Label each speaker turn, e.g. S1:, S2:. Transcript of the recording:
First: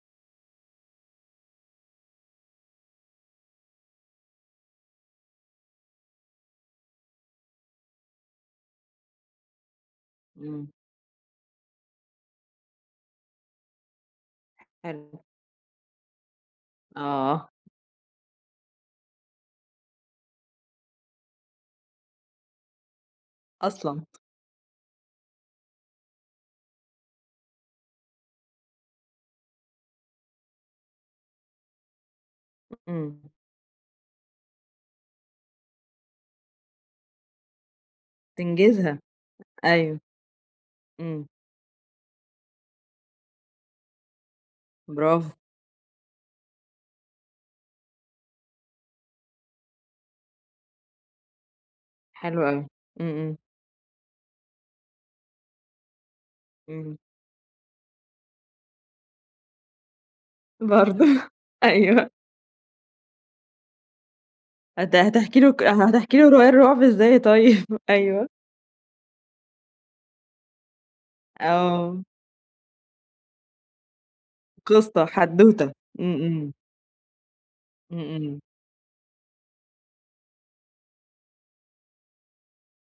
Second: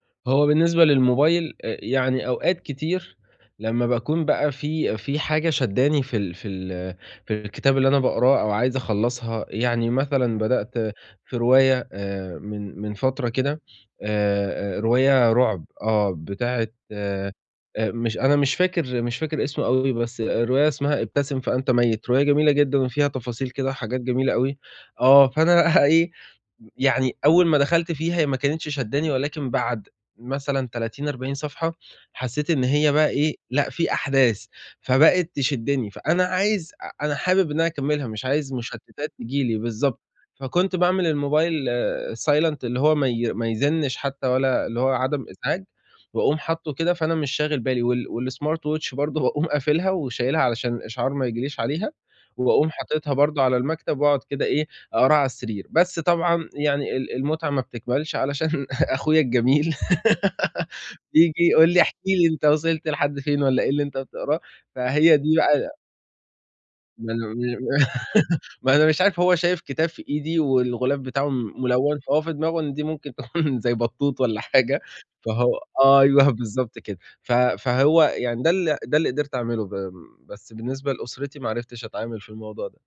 S1: هو بالنسبة للموبايل إ يعني أوقات كتير لمّا باكون بقى في في حاجة شدّاني في ال في ال في الكتاب اللي أنا باقراه أو عايز أخلصها يعني مثلًا
S2: إمم.
S1: بدأت في رواية آآ من من فترة كده، آآ
S2: حلو.
S1: رواية رعب، آه، بتاعة آآ
S2: آه.
S1: مش أنا مش فاكر مش فاكر اسمه أوي بس الرواية اسمها ابتسم فأنت ميّت، رواية جميلة جدًا وفيها تفاصيل كده وحاجات
S2: أصلًا!
S1: جميلة أوي. آه، فأنا إيه، م يعني أول ما دخلت فيها ما كانتش شدّاني ولكن بعد مثلًا 30، 40 صفحة حسيت إن هي بقى
S2: إمم.
S1: إيه، لأ في أحداث، فبقت تشدّني، فأنا عايز أ أنا حابب إن أنا أكملها مش عايز
S2: تنجزها،
S1: مشتتات تيجي لي،
S2: أيوه،
S1: بالضبط. فكنت باعمل
S2: إمم.
S1: الموبايل silent اللي هو ما ي ما يزنّش حتى ولا اللي هو عدم
S2: برافو.
S1: إزعاج، وأقوم حاطه كده فأنا مش شاغل بالي وال والsmart watch برضه باقوم قافلها وشايلها علشان الإشعار ما ييجي ليش عليها
S2: حلو أوي.
S1: وأقوم
S2: إمم،
S1: حاطتها
S2: إمم.
S1: برضه على المكتب وأقعد كده إيه أقراها على السرير. بس طبعًا يعني
S2: إمم.
S1: ال المتعة ما بتكملش علشان أخويا الجميل
S2: برضه،
S1: بييجي يقول لي احكِ
S2: أيوه.
S1: لي أنت وصلت لحد فين والّا إيه اللي أنت بتقراه،
S2: هت
S1: فهي دي
S2: هتحكي له ك
S1: بقى
S2: هتحكي له الرواية الرعب
S1: [unintelligible]
S2: إزاي طيب؟ أيوه.
S1: ما أنا مش عارف هو شايف كتاب في إيدي والغلاف بتاعه م مُلوَّن
S2: آه.
S1: فهو في دماغه إن دي ممكن تكون زي بطوط والّا حاجة
S2: قصه،
S1: فهو
S2: حدوته. إمم،
S1: أيوه
S2: إمم.
S1: بالضبط كده. ف
S2: إمم،
S1: فهو
S2: إمم.
S1: يعني ده ال ده اللي قدرت أعمله ب بس بالنسبة لأسرتي ما عرفتش أتعامل في الموضوع ده.